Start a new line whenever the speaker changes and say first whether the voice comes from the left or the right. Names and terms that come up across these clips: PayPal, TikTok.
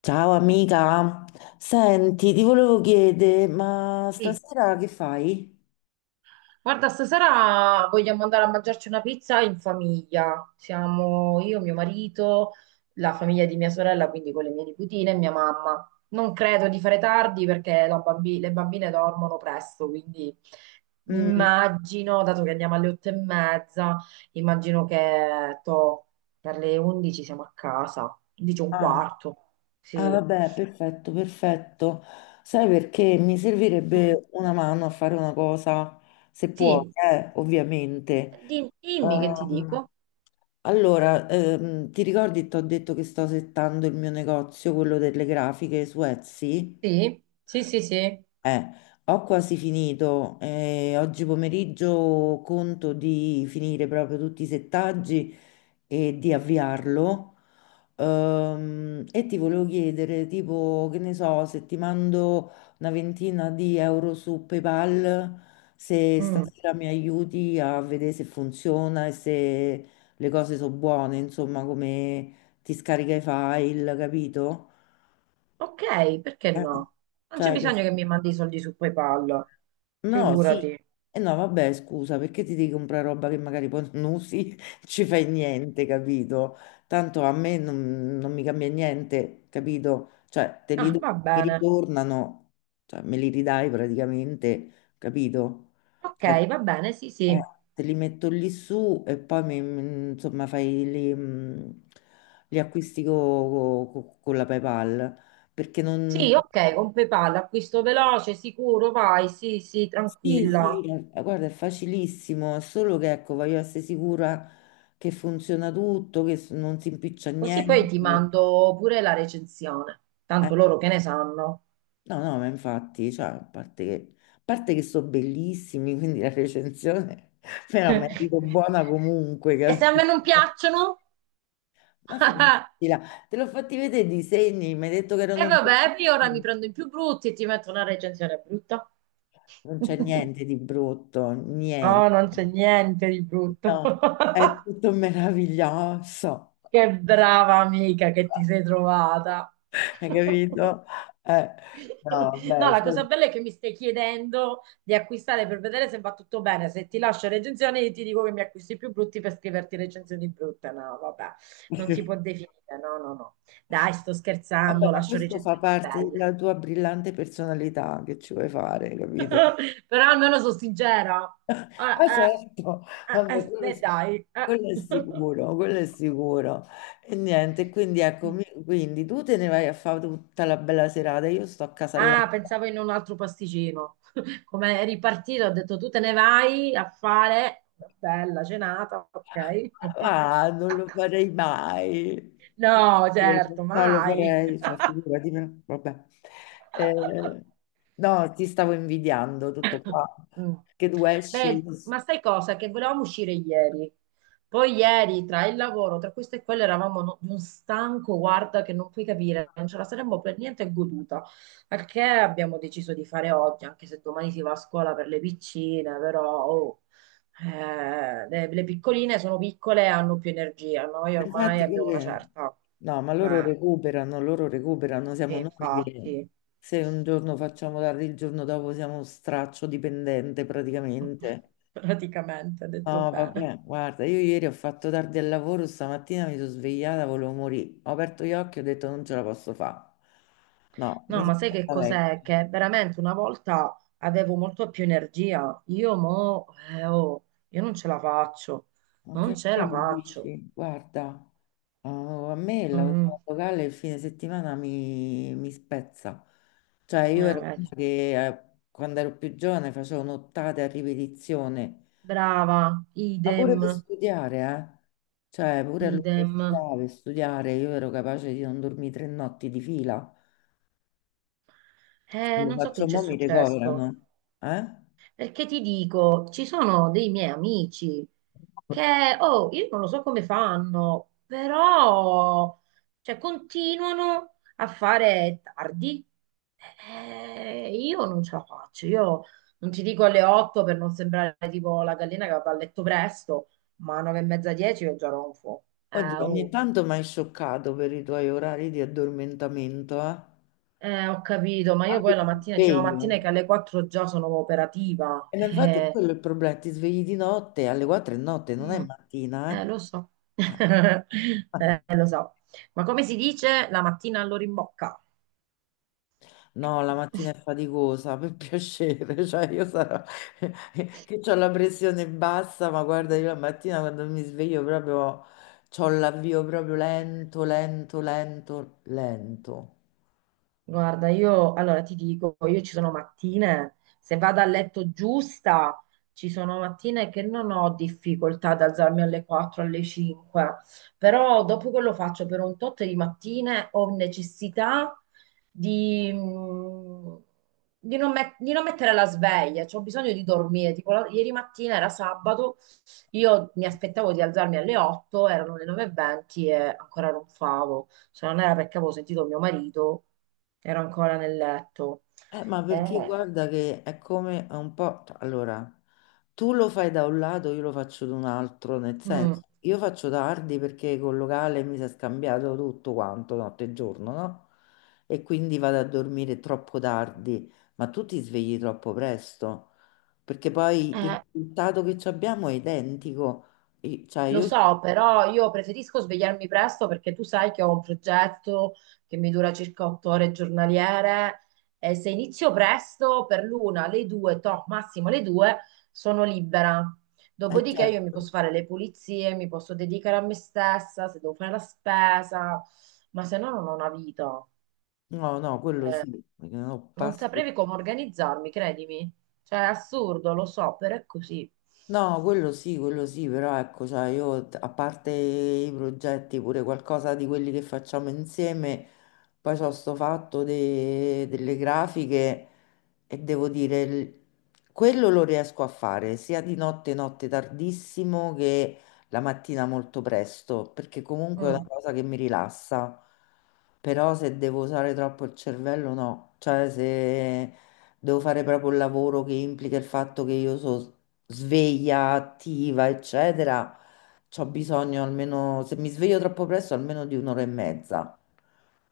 left: Ciao amica, senti, ti volevo chiedere, ma
right: Sì.
left: stasera che fai?
right: Guarda, stasera vogliamo andare a mangiarci una pizza in famiglia. Siamo io, mio marito, la famiglia di mia sorella, quindi con le mie nipotine e mia mamma. Non credo di fare tardi perché le bambine dormono presto, quindi mi
left: Mm,
right: immagino, dato che andiamo alle 8:30, immagino che toh, per le 11 siamo a casa, undici e un
left: ah,
right: quarto.
left: ah,
right: Sì.
left: vabbè, perfetto, perfetto. Sai perché mi
right: Mm.
left: servirebbe una mano a fare una cosa, se puoi,
right: Sì.
left: ovviamente.
right: Dimmi che ti
left: Ehm,
right: dico.
left: allora, ti ricordi, ti ho detto che sto settando il mio negozio, quello delle grafiche su Etsy?
right: Sì, sì, sì, sì.
left: Eh, Ho quasi finito. Oggi pomeriggio conto di finire proprio tutti i settaggi e di avviarlo. E ti volevo chiedere, tipo, che ne so, se ti mando una ventina di euro su PayPal, se
right: Mm.
left: stasera mi aiuti a vedere se funziona e se le cose sono buone, insomma, come ti scarica i file, capito?
right: Ok, perché
left: Eh,
right: no? Non c'è
left: cioè, che
right: bisogno che mi mandi i soldi su PayPal,
left: no, sì, sì.
right: figurati.
left: E no, vabbè, scusa, perché ti devi comprare roba che magari poi non usi, ci fai niente, capito? Tanto a me non mi cambia niente, capito? Cioè, te li
right: Ah,
left: do,
right: va
left: mi
right: bene.
left: ritornano, cioè, me li ridai praticamente, capito?
right: Ok,
left: Cioè,
right: va bene, sì,
left: eh,
right: sì.
left: te li metto lì su e poi, insomma, fai li, gli acquisti con la PayPal, perché non.
right: Sì, ok, con PayPal, acquisto veloce, sicuro, vai, sì, sì,
left: Sì, sì,
right: tranquilla.
left: guarda, è facilissimo, è solo che ecco, voglio essere sicura che funziona tutto, che non si impiccia
right: Così poi ti
left: niente.
right: mando pure la recensione,
left: Eh,
right: tanto loro che ne sanno.
left: no, no, ma infatti, cioè, a parte che sono bellissimi, quindi la recensione me la merito buona comunque,
right: E se a me non
left: capito?
right: piacciono?
left: Ma finitela, te l'ho fatti vedere i disegni, mi hai detto che
right: E
left: erano
right: vabbè, io ora mi
left: bellissimi,
right: prendo i più brutti e ti metto una recensione brutta.
left: non c'è niente di brutto, niente.
right: Oh, non c'è niente di brutto.
left: No, è tutto meraviglioso.
right: Che brava amica che ti sei trovata.
left: Hai capito? Eh, no,
right: No,
left: beh,
right: la
left: sì.
right: cosa bella è che mi stai chiedendo di acquistare per vedere se va tutto bene. Se ti lascio recensioni, io ti dico che mi acquisti più brutti per scriverti recensioni brutte. No, vabbè, non si può definire. No, no, no. Dai, sto
left: Vabbè,
right: scherzando,
left: ma
right: lascio
left: questo fa
right: recensioni
left: parte
right: belle.
left: della tua brillante personalità, che ci vuoi fare, capito?
right: Però almeno sono sincera. Eh,
left: Ah, certo,
right: eh,
left: vabbè,
right: eh, eh,
left: quello,
right: eh, dai.
left: quello è sicuro, quello è sicuro. E niente, quindi ecco, quindi tu te ne vai a fare tutta la bella serata, io sto a casa là.
right: Ah, pensavo in un altro pasticcino. Come è ripartito, ho detto tu te ne vai a fare una bella cenata, ok?
left: Ma non lo farei mai.
right: No,
left: Eh,
right: certo,
left: No, lo
right: mai.
left: farei, cioè, figurati, vabbè. Eh, no, ti stavo invidiando tutto qua.
right: Mm.
left: Che tu esci.
right: Beh, ma sai cosa? Che volevamo uscire ieri. Poi ieri, tra il lavoro, tra questo e quello, eravamo di un stanco, guarda, che non puoi capire, non ce la saremmo per niente goduta. Al che abbiamo deciso di fare oggi, anche se domani si va a scuola per le piccine, però oh, le piccoline sono piccole e hanno più energia. Noi ormai
left: Infatti,
right: abbiamo una certa.
left: no, ma
right: Eh,
left: loro recuperano,
right: sì,
left: siamo noi che
right: infatti,
left: se un giorno facciamo tardi, il giorno dopo siamo straccio dipendente praticamente.
right: praticamente, ha detto
left: No,
right: bene.
left: vabbè, guarda, io ieri ho fatto tardi al lavoro, stamattina mi sono svegliata, volevo morire. Ho aperto gli occhi e ho detto non ce la posso fare. No,
right: No,
left: mi
right: ma
left: sono
right: sai che
left: fatta vecchia.
right: cos'è? Che veramente una volta avevo molto più energia. Io mo, oh, io non ce la faccio, non
left: Anche
right: ce la
left: bello,
right: faccio.
left: dici, guarda, oh, a me il
right: Mm,
left: lavoro locale il fine settimana mi spezza. Cioè, io ero una
right: Vedi.
left: che quando ero più giovane facevo nottate a ripetizione,
right: Brava,
left: ma pure
right: idem,
left: per studiare, eh. Cioè, pure
right: idem.
left: all'università per studiare, io ero capace di non dormire 3 notti di fila. Lo
right: Non so che
left: faccio,
right: c'è
left: mo mi
right: successo.
left: ricoverano. Eh?
right: Perché ti dico, ci sono dei miei amici che, oh, io non lo so come fanno, però, cioè, continuano a fare tardi. Io non ce la faccio, io non ti dico alle 8 per non sembrare tipo la gallina che va a letto presto, ma a 9 e mezza, 10 io già ronfo.
left: Oddio, ogni
right: Oh.
left: tanto mi hai scioccato per i tuoi orari di addormentamento, eh?
right: Ho capito, ma io
left: Quando
right: poi la
left: ti
right: mattina, ci sono mattine che
left: sveglio.
right: alle 4 già sono operativa.
left: E ma infatti quello è il problema, ti svegli di notte alle 4 di notte, non è
right: Mm,
left: mattina, eh?
right: Lo so.
left: Ah.
right: Lo so. Ma come si dice la mattina all'ora in bocca?
left: No, la mattina è faticosa, per piacere, cioè io sarò che ho la pressione bassa, ma guarda, io la mattina quando mi sveglio proprio ho l'avvio proprio lento, lento, lento, lento.
right: Guarda, io allora ti dico, io ci sono mattine, se vado a letto giusta, ci sono mattine che non ho difficoltà ad alzarmi alle 4, alle 5, però dopo che lo faccio per un tot di mattine ho necessità di, mm, di non mettere la sveglia, cioè ho bisogno di dormire. Tipo, ieri mattina era sabato, io mi aspettavo di alzarmi alle 8, erano le 9:20 e venti e ancora ronfavo. Se non era perché avevo sentito mio marito, ero ancora nel letto.
left: Ma perché
right: Eh.
left: guarda che è come è un po', cioè, allora, tu lo fai da un lato, io lo faccio da un altro, nel
right: Mm.
left: senso, io faccio tardi perché col locale mi si è scambiato tutto quanto, notte e giorno, no? E quindi vado a dormire troppo tardi, ma tu ti svegli troppo presto, perché poi il
right: Eh,
left: risultato che ci abbiamo è identico. Cioè,
right: lo
left: io.
right: so, però io preferisco svegliarmi presto perché tu sai che ho un progetto che mi dura circa 8 ore giornaliere e se inizio presto per l'una, le due, to, massimo le due, sono libera. Dopodiché io mi
left: Certo.
right: posso fare le pulizie, mi posso dedicare a me stessa, se devo fare la spesa, ma se no non ho una vita.
left: No, no, quello
right: Eh,
left: sì, perché no,
right: non
left: passi.
right: saprei come organizzarmi, credimi. Cioè, è assurdo, lo so, però è così.
left: No, quello sì, però ecco, cioè io a parte i progetti, pure qualcosa di quelli che facciamo insieme, poi c'ho sto fatto delle grafiche e devo dire, quello lo riesco a fare sia di notte, notte tardissimo che la mattina molto presto, perché comunque è una
right: Mm.
left: cosa che mi rilassa, però se devo usare troppo il cervello no, cioè se devo fare proprio il lavoro che implica il fatto che io so sveglia attiva, eccetera, c'ho bisogno almeno, se mi sveglio troppo presto, almeno di un'ora e mezza.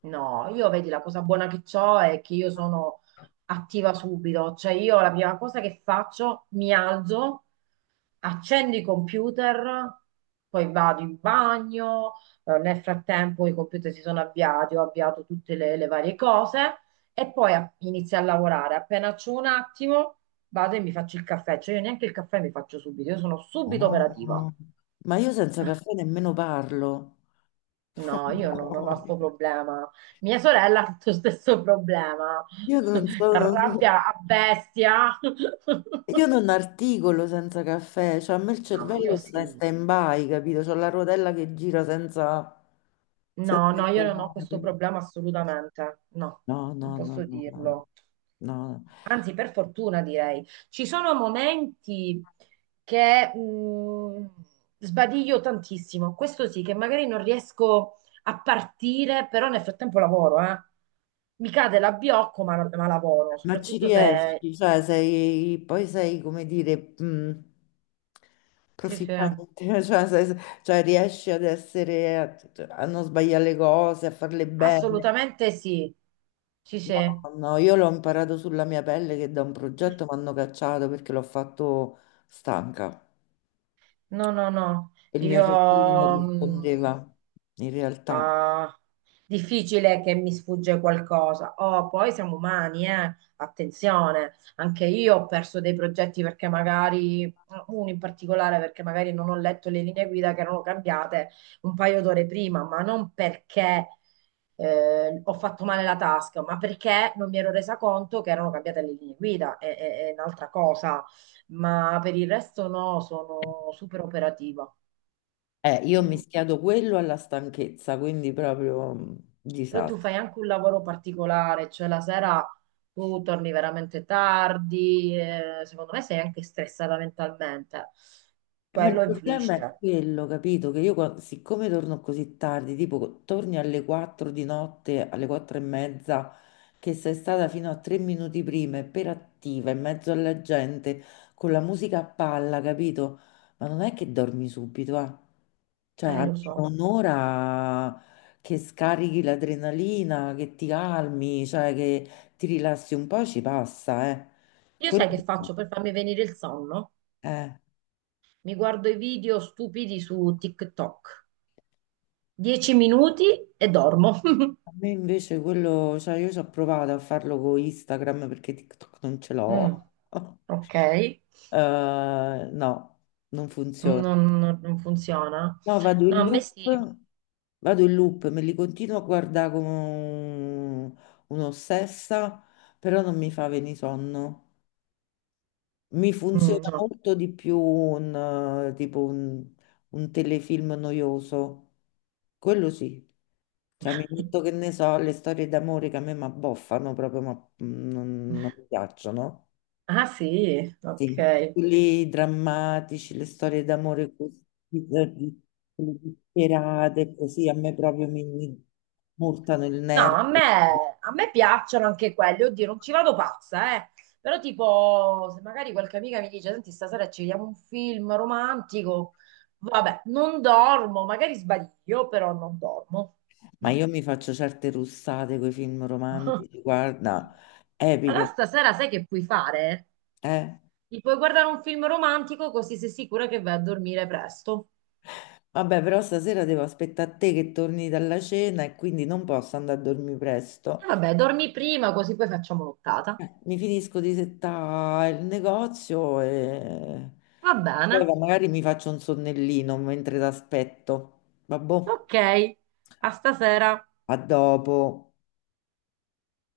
right: No, io vedi la cosa buona che ho è che io sono attiva subito, cioè io la prima cosa che faccio, mi alzo, accendo i computer, poi vado in bagno, nel frattempo i computer si sono avviati, ho avviato tutte le varie cose e poi inizio a lavorare. Appena c'ho un attimo, vado e mi faccio il caffè, cioè io neanche il caffè mi faccio subito, io sono subito
left: Ah.
right: operativa.
left: Ma io senza caffè nemmeno parlo.
right: No, io non ho sto problema. Mia sorella ha tutto lo stesso problema.
left: Io
right: Si
left: non sono,
right: arrabbia a bestia.
left: io non articolo senza caffè, cioè a me il
right: No, ma io
left: cervello sta in
right: sì.
left: stand-by, capito? C'ho la rotella che gira senza,
right: No,
left: senza
right: no, io non ho questo
left: richiamare.
right: problema assolutamente, no,
left: No,
right: non
left: no, no,
right: posso
left: no, no.
right: dirlo.
left: No.
right: Anzi, per fortuna direi, ci sono momenti che sbadiglio tantissimo. Questo sì, che magari non riesco a partire, però nel frattempo lavoro, eh. Mi cade l'abbiocco, ma lavoro,
left: Ma ci
right: soprattutto se...
left: riesci, cioè sei, poi sei, come dire,
right: Sì, sì,
left: profittante, cioè, cioè riesci ad essere, a, a non sbagliare le cose, a farle bene.
right: assolutamente sì. Sì, sì.
left: No, no, io l'ho imparato sulla mia pelle che da un progetto mi hanno cacciato perché l'ho fatto stanca.
right: No, no, no.
left: Il mio
right: Io...
left: cervello non
right: mh,
left: rispondeva, in realtà.
right: Ah, difficile che mi sfugge qualcosa. Oh, poi siamo umani, eh? Attenzione, anche io ho perso dei progetti perché magari, uno in particolare perché magari non ho letto le linee guida che erano cambiate un paio d'ore prima, ma non perché ho fatto male la tasca, ma perché non mi ero resa conto che erano cambiate le linee guida, è un'altra cosa, ma per il resto no, sono super operativa.
left: Io ho
right: Mm.
left: mischiato quello alla stanchezza, quindi proprio
right: Però tu
left: disastro.
right: fai anche un lavoro particolare, cioè la sera tu torni veramente tardi, secondo me sei anche stressata mentalmente.
left: Ma il
right: Quello
left: problema è
right: influisce,
left: quello, capito? Che io, siccome torno così tardi, tipo torni alle 4 di notte, alle 4 e mezza, che sei stata fino a 3 minuti prima, e per attiva, in mezzo alla gente, con la musica a palla, capito? Ma non è che dormi subito, eh? Cioè,
right: lo
left: almeno
right: so.
left: un'ora che scarichi l'adrenalina, che ti calmi, cioè che ti rilassi un po', ci passa, eh?
right: Io
left: Quello,
right: sai che faccio per farmi venire il sonno?
left: eh.
right: Mi guardo i video stupidi su TikTok. 10 minuti e dormo.
left: A me invece quello, cioè io ci ho provato a farlo con Instagram perché TikTok non ce
right: Mm,
left: l'ho.
right: ok,
left: Eh, no, non funziona.
right: non funziona.
left: No,
right: No, a me sì.
left: vado in loop, me li continuo a guardare come un'ossessa, però non mi fa venire sonno. Mi
right: Mm,
left: funziona
right: no.
left: molto di più un tipo un telefilm noioso. Quello sì. Cioè, mi metto che ne so, le storie d'amore che a me mi abboffano proprio, ma non mi piacciono.
right: Ah sì,
left: Sì,
right: ok.
left: quelli drammatici, le storie d'amore così, eh, di- quelle disperate, così a me proprio mi murtano il
right: No,
left: nervo.
right: a me piacciono anche quelli, oddio, non ci vado pazza, eh. Però tipo, se magari qualche amica mi dice, senti, stasera ci vediamo un film romantico, vabbè, non dormo, magari sbaglio, però non dormo.
left: Ma
right: No.
left: io mi faccio certe russate con i film romantici, guarda,
right: Allora
left: epiche,
right: stasera sai che puoi fare?
left: eh.
right: Ti puoi guardare un film romantico così sei sicura che vai a dormire presto.
left: Vabbè, però stasera devo aspettare a te che torni dalla cena e quindi non posso andare a dormire presto.
right: E vabbè, dormi prima così poi facciamo l'ottata.
left: Mi finisco di settare il negozio e
right: Va bene.
left: poi magari mi faccio un sonnellino mentre t'aspetto. Vabbò,
right: Ok, a stasera.
left: a dopo.